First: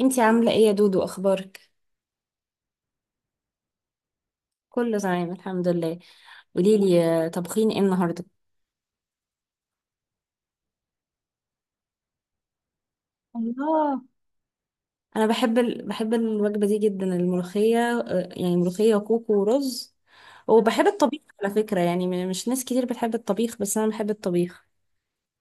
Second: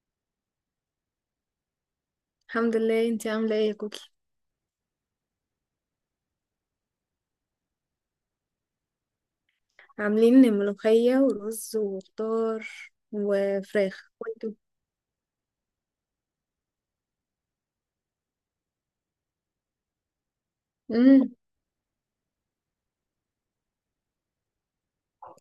انتي عاملة ايه يا دودو، اخبارك؟ الحمد لله. انتي عاملة ايه يا كوكي؟ كله تمام الحمد لله. قوليلي طبخين ايه النهاردة؟ عاملين ملوخية ورز وخضار الله. وفراخ. وانتوا؟ انا بحب بحب الوجبة دي جدا، الملوخية، يعني ملوخية وكوكو ورز. وبحب الطبيخ امم على فكرة، يعني مش ناس كتير بتحب الطبيخ، بس انا بحب الطبيخ.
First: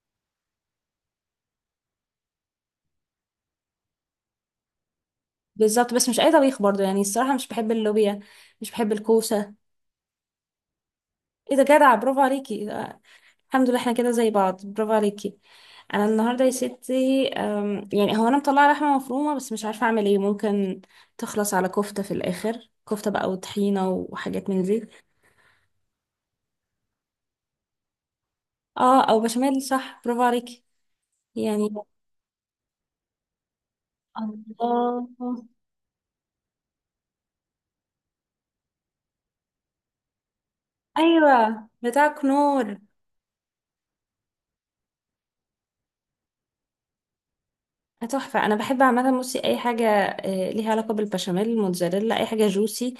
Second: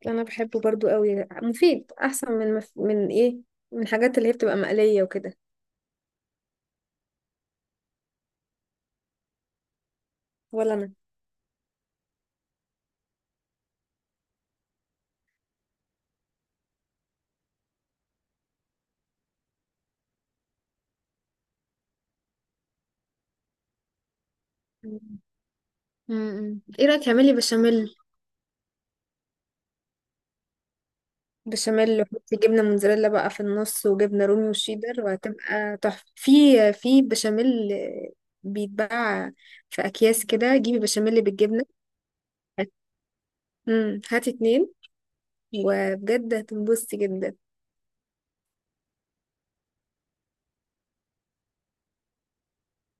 انا بحبه برضو قوي، مفيد احسن من مف... من ايه من الحاجات اللي هي بتبقى مقلية وكده. بالظبط، بس مش اي طبيخ برضو، يعني الصراحة مش بحب اللوبيا. مش بحب الكوسة. ولا انا. ايه ده، جدع، برافو عليكي. الحمد لله، احنا كده زي بعض، برافو عليكي. انا النهارده يا ستي، يعني هو انا مطلعه لحمه مفرومه، بس مش عارفه اعمل ايه. ممكن تخلص على كفته في الاخر، كفته بقى وطحينه وحاجات من دي. ايه رأيك اعملي بشاميل؟ اه، او بشاميل، صح، برافو عليكي. يعني. بشاميل، وحطي جبنة موتزاريلا بقى في النص وجبنة رومي وشيدر، الله. وهتبقى تحفة. في بشاميل بيتباع في اكياس كده، جيبي بشاميل بالجبنة. ايوه بتاعك نور. هاتي اتنين وبجد هتنبسطي جدا. تحفه. انا بحب عامه، بصي، اي حاجه ليها علاقه بالبشاميل، موتزاريلا، اي حاجه جوسي،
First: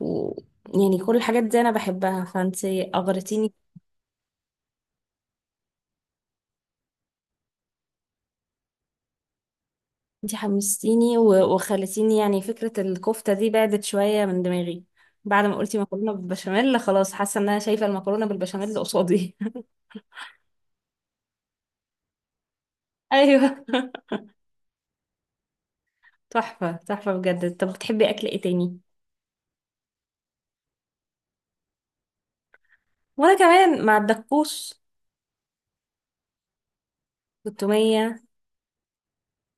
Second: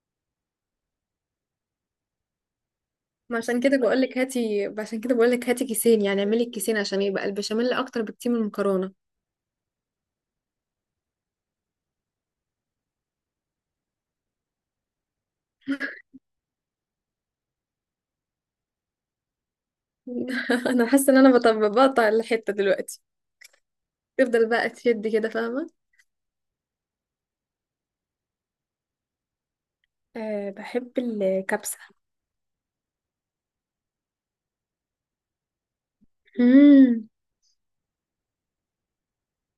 و... يعني كل الحاجات دي انا بحبها، فانتي ما اغرتيني. عشان كده بقولك هاتي، عشان كده بقولك هاتي كيسين، يعني اعملي الكيسين عشان يبقى البشاميل اكتر بكتير من المكرونه. انتي حمستيني و- وخلتيني، يعني فكرة الكفتة دي بعدت شوية من دماغي. بعد ما قلتي مكرونة بالبشاميل، خلاص، حاسة ان انا شايفة المكرونة بالبشاميل قصادي. انا حاسه ان انا بطبق، بقطع الحته دلوقتي، ايوه. تفضل بقى تشد كده، فاهمه. تحفة تحفة بجد. طب بتحبي اكل ايه تاني؟ أه، بحب الكبسة. وانا كمان مع الدكوس، امم والتومية.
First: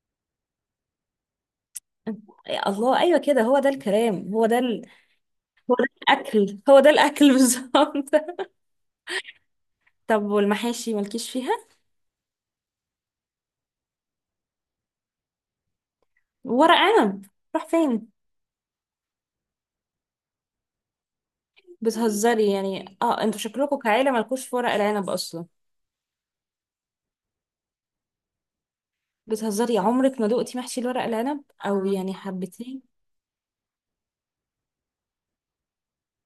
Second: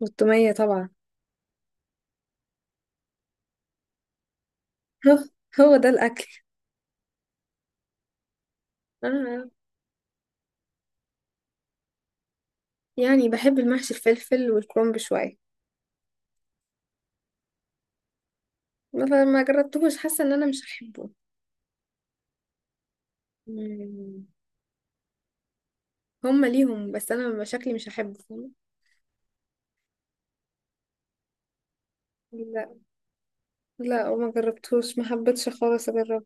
والتومية طبعا. يا الله، ايوه كده، هو ده الكلام، هو ده هو، هو ده الأكل. الاكل، هو ده الاكل بالظبط. آه. طب والمحاشي مالكيش فيها؟ يعني بحب المحشي الفلفل والكرنب شويه. ورق عنب. راح فين؟ ما جربتهوش، حاسه ان انا مش هحبه. بتهزري يعني، اه، انتوا شكلكم كعيلة مم. مالكوش في ورق العنب اصلا. هما ليهم، بس انا شكلي مش هحبه. بتهزري؟ عمرك ما دقتي محشي الورق العنب، او يعني فاهمه. حبتين؟ لا، وما جربتوش، ما حبيتش خالص اجرب.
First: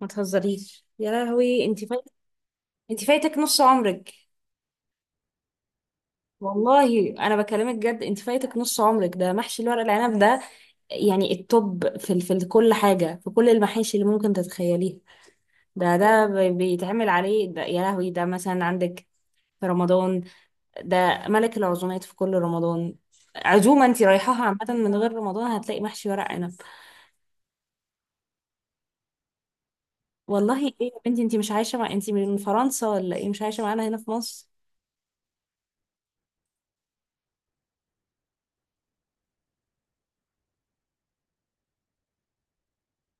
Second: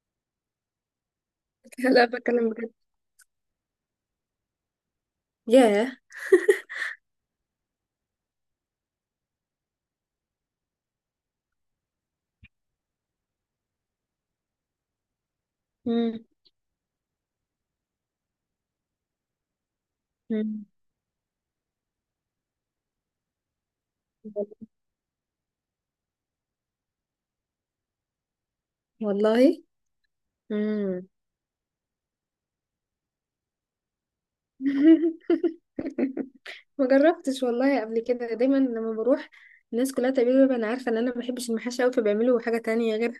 ما تهزريش يا لهوي، انت فايت. لا، بتكلم بجد. انت فايتك نص عمرك. ياه. والله انا بكلمك جد، انت فايتك نص عمرك، ده محشي الورق العنب ده. يعني التوب، في كل حاجه، في كل المحاشي اللي ممكن تتخيليها، مم. بيتعمل عليه. ده يا لهوي، ده مثلا عندك في رمضان، مم. ده ملك العزومات في كل رمضان. عزومه انت رايحاها عامه، من غير رمضان، هتلاقي محشي ورق عنب. والله. والله ايه يا مم. بنتي، انتي مش عايشة، انتي من فرنسا ولا ايه، مش عايشة معانا هنا في مصر؟ ما جربتش والله قبل كده. دايما لما بروح، الناس كلها تقريبا انا عارفه ان انا ما بحبش المحاشي قوي، فبيعملوا حاجه تانية غيرها.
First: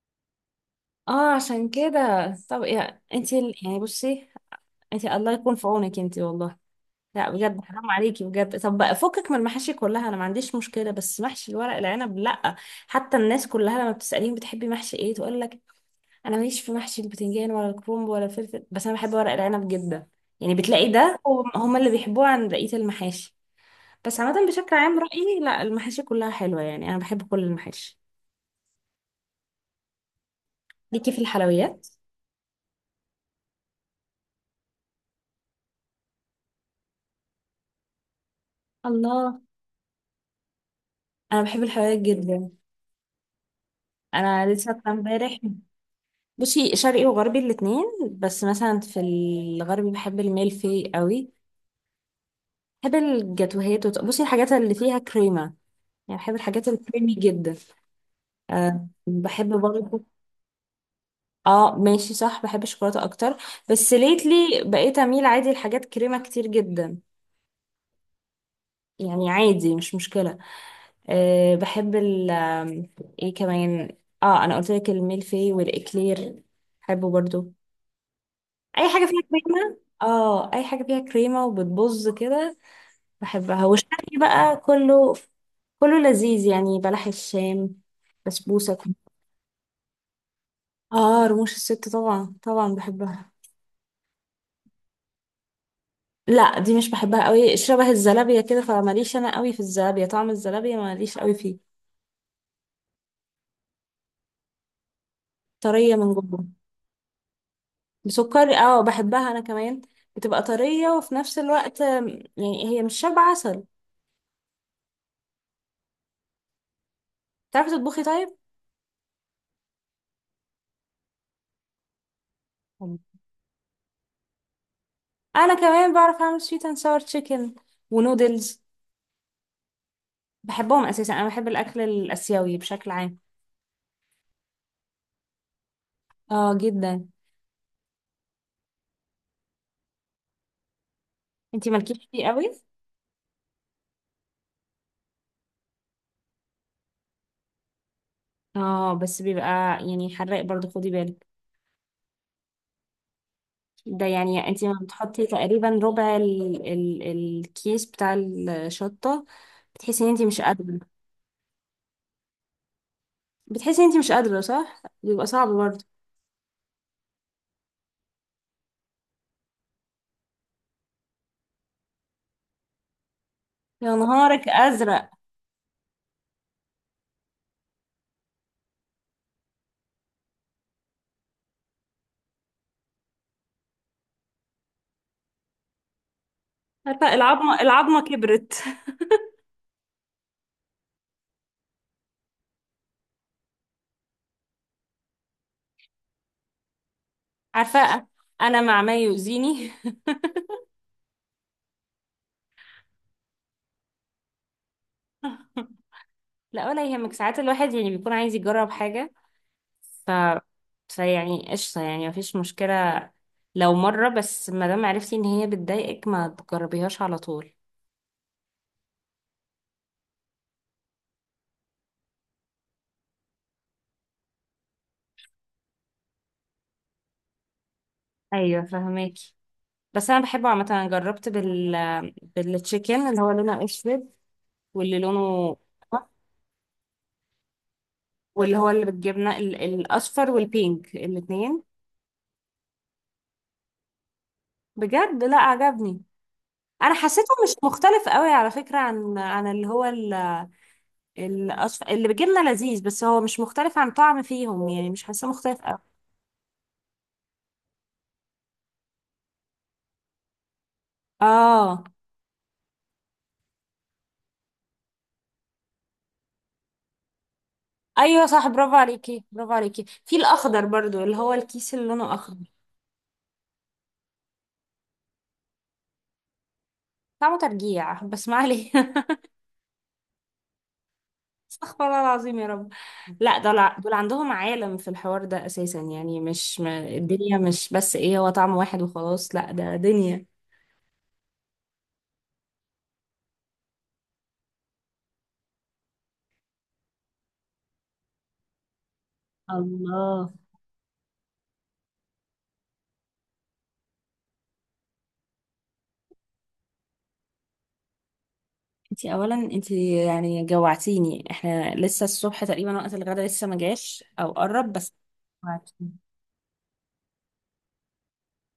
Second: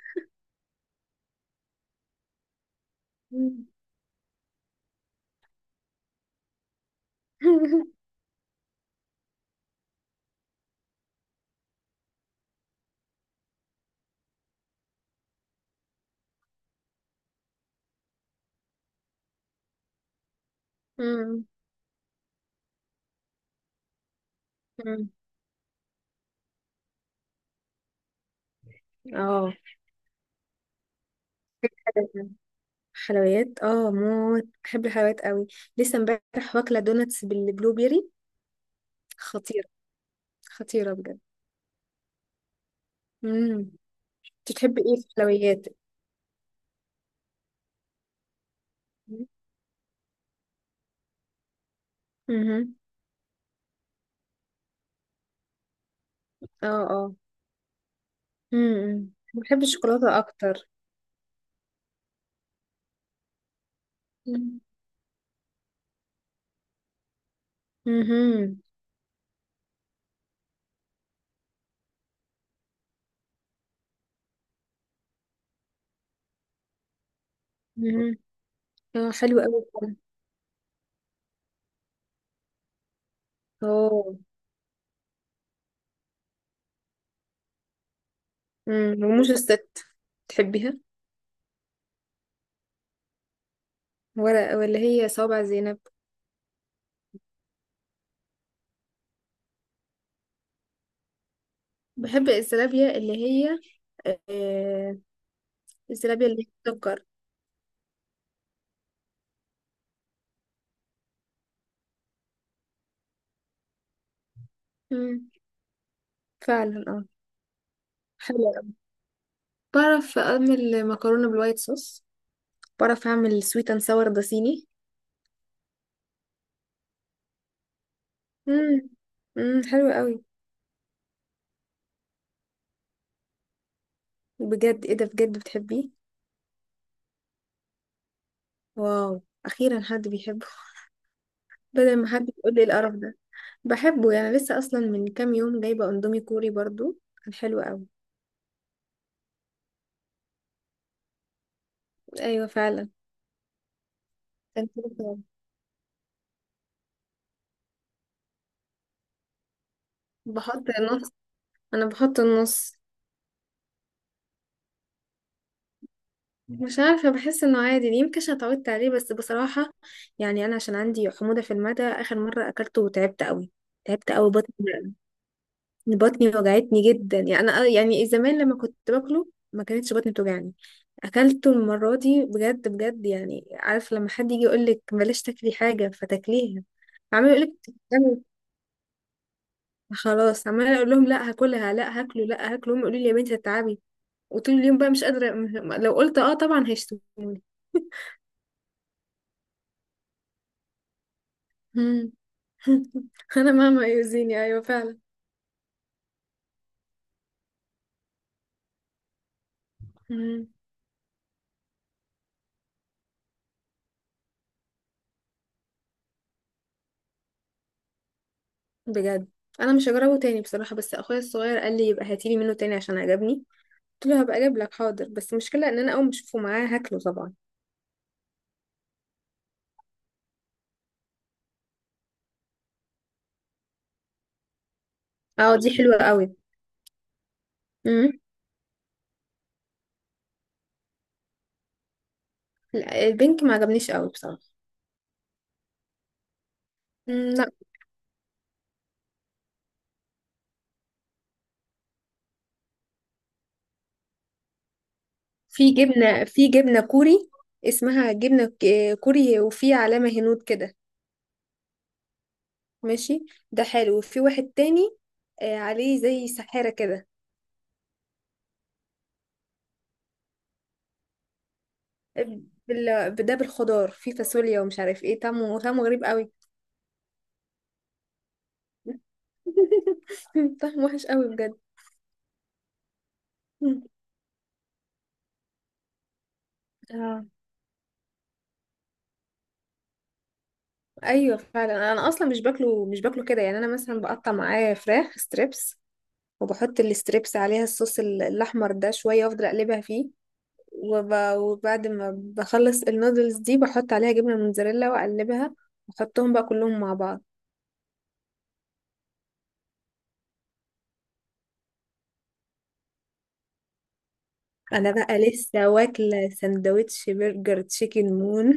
اه عشان كده. طب يا انتي مم. يعني بصي، انتي الله يكون في عونك انتي والله. لا بجد، حرام عليكي بجد. طب بقى فكك من المحاشي كلها، انا ما عنديش مشكلة، بس محشي الورق العنب لا. حتى الناس كلها لما بتسأليهم بتحبي محشي ايه تقول لك انا ماليش في محشي البتنجان ولا الكرنب ولا الفلفل، بس انا بحب ورق العنب جدا. يعني بتلاقي ده مم. هم هم اللي بيحبوه عن بقية المحاشي. بس عامة، بشكل عام مم. رأيي لا، المحاشي كلها حلوة، يعني أنا بحب كل المحاشي. اه. ليكي في الحلويات؟ حلويات. حلويات. اه، موت بحب الحلويات قوي. لسه امبارح واكله دوناتس بالبلو بيري. الله. خطيره، خطيره بجد. انا بحب الحلويات جدا. مم. انت انا لسه بتحبي أكلة ايه في امبارح. الحلويات؟ بصي شرقي وغربي الاتنين. بس مثلا في الغربي بحب الميلفي قوي. مهم. بحب الجاتوهات، بصي الحاجات اللي فيها كريمه، يعني بحب اه، الحاجات الكريمي اه. جدا. أه مم. بحب بحب برضه. الشوكولاتة أكتر. اه ماشي، صح، بحب الشوكولاته اكتر. بس مم. ليتلي بقيت اميل عادي لحاجات كريمه كتير جدا، مهم. يعني عادي مش مشكلة. أه بحب ال آم، ايه كمان، اه انا قلت لك الميلفي والاكلير، بحبه برضو. مهم. اي حاجة اه، فيها حلوة أوي كريمة، فعلا. اه اي حاجة فيها كريمة وبتبظ كده، بحبها. والشرقي اه. بقى كله، كله لذيذ، يعني بلح الشام، بسبوسة. مم. وموز الست، تحبيها؟ اه رموش الست طبعا طبعا بحبها. ولا ولا هي صوابع زينب؟ لا دي مش بحبها قوي، شبه الزلابية كده، فماليش انا قوي في الزلابية، طعم الزلابية ماليش قوي فيه. بحب الزلابية اللي هي، آه، طرية من الزلابية اللي جوه. هي بتسكر. بسكري، اه بحبها انا كمان. بتبقى طرية وفي نفس الوقت، يعني هي مش شبه عسل. مم. فعلا، اه. تعرفي تطبخي طيب؟ حلوة أوي. بعرف أعمل مكرونة بالوايت صوص، مم. بعرف أعمل سويت أند ساور، ده صيني. انا كمان بعرف اعمل سويت اند ساور تشيكن ونودلز. مم. مم. حلوة أوي. بحبهم اساسا، انا بحب الاكل الاسيوي بشكل عام. بجد؟ ايه ده، بجد بتحبيه؟ اه جدا. واو، أخيرا حد بيحب، انتي بدل ما مالكيش فيه حد قوي. يقول لي القرف ده. بحبه يعني، لسه اصلا من كام يوم جايبه اندومي كوري برضو، كان حلو قوي. اه بس بيبقى، يعني حراق برضو، خدي بالك. ايوه فعلا، ده يعني انتي كان ما حلو قوي. بتحطي تقريبا ربع ال ال الكيس بتاع الشطة، بتحسي ان انتي مش بحط قادرة. النص، انا بحط النص. بتحسي ان انتي مش قادرة، صح بيبقى صعب برضو. مش عارفه، بحس انه عادي، يمكن عشان اتعودت عليه، بس بصراحه يعني انا عشان عندي حموضه في المعده، اخر مره اكلته وتعبت قوي. يا تعبت قوي، نهارك بطني، ازرق. بطني وجعتني جدا. يعني انا يعني زمان لما كنت باكله ما كانتش بطني بتوجعني. اكلته المره دي بجد بجد، يعني عارف لما حد يجي يقول لك بلاش تاكلي حاجه فتاكليها. عارفه عمال يقول العظمه، لك، العظمه كبرت. خلاص، عمال اقول لهم لا هاكلها، لا هاكله لا هاكله. هم يقولوا لي يا بنتي هتتعبي، وطول اليوم بقى مش قادره. لو قلت اه طبعا هيشتموني. عارفه. انا مع ما يؤذيني. مم. انا ماما يؤذيني، ايوه فعلا. لا ولا يهمك، ساعات الواحد يعني بيكون عايز يجرب حاجه، ف مم. فيعني قشطه، يعني مفيش مشكله لو مره بس. ما دام عرفتي ان هي بتضايقك، ما تجربيهاش على طول. بجد انا مش هجربه تاني بصراحه، بس اخويا الصغير قال لي يبقى هاتيلي منه تاني عشان عجبني، قلت له هبقى اجيب لك حاضر، بس المشكله ان انا اول ما اشوفه معاه هاكله طبعا. ايوه، فهماكي. بس انا بحبه عامه. انا جربت بالتشيكن اللي هو لونه اسود، واللي اه، لونه دي حلوه قوي. امم واللي هو اللي بالجبنه، الاصفر والبينك الاثنين. لا، البنك ما عجبنيش قوي بصراحه. بجد لا عجبني. انا مم، حسيته لا. مش مختلف قوي على فكرة، عن اللي هو اللي بجبنة، لذيذ، بس هو مش مختلف عن طعم فيهم، يعني مش حاساه مختلف في قوي. جبنه في جبنه كوري، اسمها جبنه كوري، وفي علامه هنود كده، اه ماشي. ده حلو. وفي واحد تاني عليه زي سحاره كده. ايوه صح، برافو عليكي برافو عليكي، في الاخضر برضو اللي هو الكيس اللي لونه اخضر. ده بالخضار، في فاصوليا ومش عارف ايه، طعمه، طعمه غريب قوي. طعمه ترجيع بس ما عليه. طعمه وحش قوي بجد. استغفر الله العظيم يا رب. لا دول مم. عندهم عالم في الحوار ده اساسا، يعني مش ما... اه. الدنيا مش بس ايه، هو طعم واحد وخلاص، لا ده دنيا. ايوه فعلا. انا اصلا مش باكله، مش باكله كده، يعني انا مثلا بقطع معاه فراخ ستريبس، وبحط الستريبس عليها الصوص الاحمر ده شويه، وافضل اقلبها فيه. الله. وب... وبعد ما بخلص النودلز دي بحط عليها جبنه موتزاريلا واقلبها، واحطهم بقى كلهم مع بعض. انتي اولا، انتي يعني جوعتيني، احنا لسه الصبح تقريبا، وقت الغدا لسه ما جاش او قرب انا بس. بقى لسه جوعتيني. واكله سندوتش برجر تشيكن مون.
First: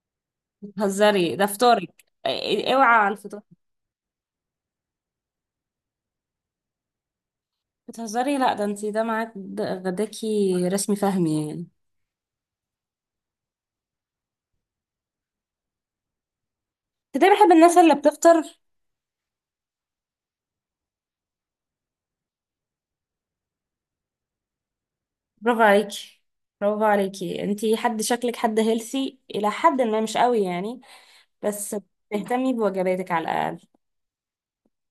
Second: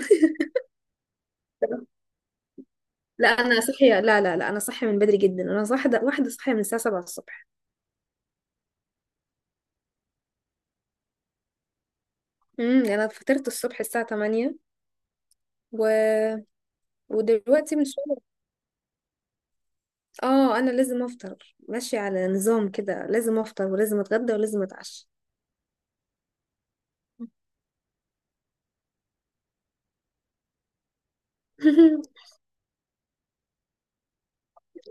بتهزري، ده فطارك إيه، اوعى على لا، الفطار. انا صحيه، لا لا لا، انا صحيه من بدري جدا، انا واحده واحده صحيه من الساعه 7 الصبح. بتهزري، لا ده انتي ده معاك، ده غداكي رسمي فهمي يعني. انا فطرت الصبح الساعه 8 و... ده بحب ودلوقتي الناس من اللي شويه. بتفطر. اه، انا لازم افطر، ماشية على نظام كده، لازم افطر ولازم اتغدى ولازم اتعشى. برافو عليكي برافو عليكي، انتي حد شكلك حد هيلثي الى حد ما، مش قوي يعني، بس تهتمي بوجباتك على الاقل.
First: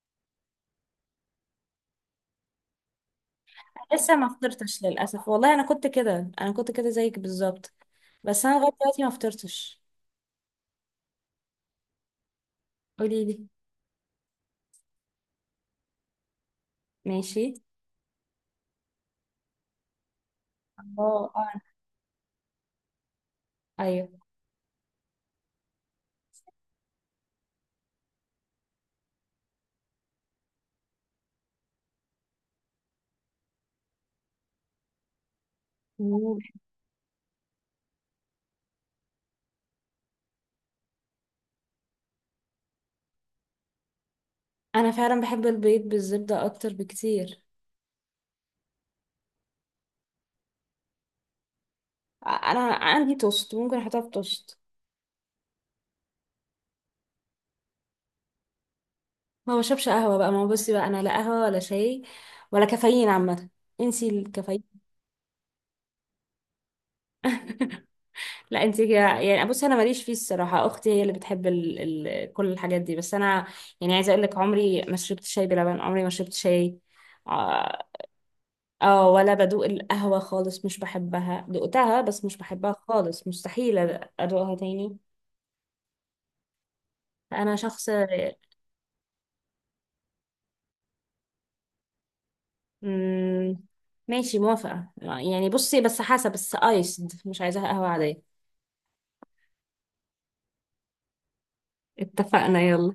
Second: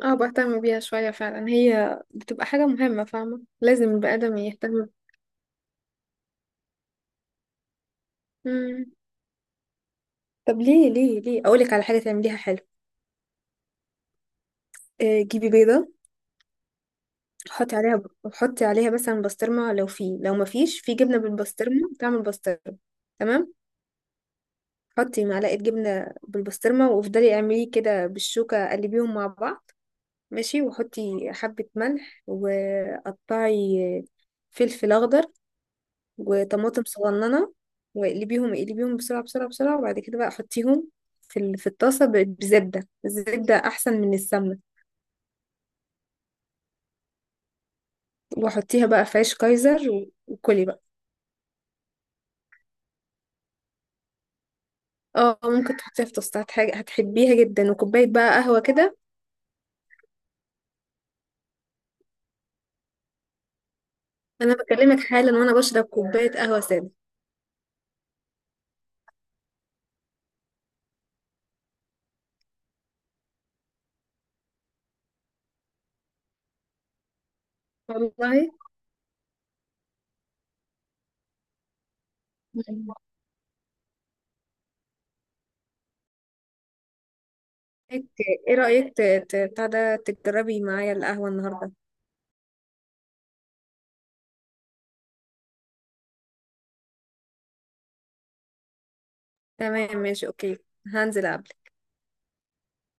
اه، بهتم بيها شوية فعلا، هي بتبقى حاجة مهمة، فاهمة، لازم البني لسه ما آدم فطرتش يهتم. للاسف، والله انا كنت كده زيك بالظبط، بس انا لغايه مم. دلوقتي ما فطرتش. طب ليه؟ ليه، ليه اقولك على حاجة تعمليها حلو؟ قولي لي. جيبي بيضة، ماشي. حطي عليها، حطي عليها مثلا بسطرمة، لو في، لو ما فيش في جبنة الله آه. بالبسطرمة تعمل بسطرمة. تمام، ايوه. حطي معلقة جبنة بالبسطرمة، وافضلي اعمليه كده بالشوكة، قلبيهم مع بعض، ماشي، وحطي حبة ملح، وقطعي فلفل أخضر مم. وطماطم صغننة، واقلبيهم، اقلبيهم بسرعة بسرعة بسرعة، وبعد كده بقى حطيهم في الطاسة بزبدة، الزبدة أحسن من السمنة، انا فعلا بحب البيض بالزبده اكتر بكتير. وحطيها بقى في عيش كايزر وكلي بقى. انا عندي توست، ممكن احطها في توست. اه، ممكن تحطيها في توستات، حاجة هتحبيها جدا، وكوباية بقى قهوة كده. ما بشربش قهوه بقى، ما هو بصي بقى، انا لا قهوه ولا شاي، ولا كافيين عامه. انسي أنا الكافيين. بكلمك حالا وأنا بشرب كوباية قهوة سادة. لا انت كده، يعني بصي انا ماليش فيه الصراحه، اختي هي اللي بتحب كل الحاجات دي، بس انا يعني عايزه اقول لك عمري ما شربت شاي بلبن، عمري ما شربت شاي، آه، والله؟ اه ولا بدوق القهوة خالص، مش بحبها، دقتها بس مش بحبها خالص، مستحيل أدوقها تاني. أنا شخص ايه رأيك بتاع ده، تجربي معايا القهوة النهاردة؟ مم... ماشي، موافقة، يعني بصي، بس حسب، بس آيسد، مش عايزاها قهوة عادية. تمام، ماشي، اوكي. هنزل ألعب. اتفقنا، يلا.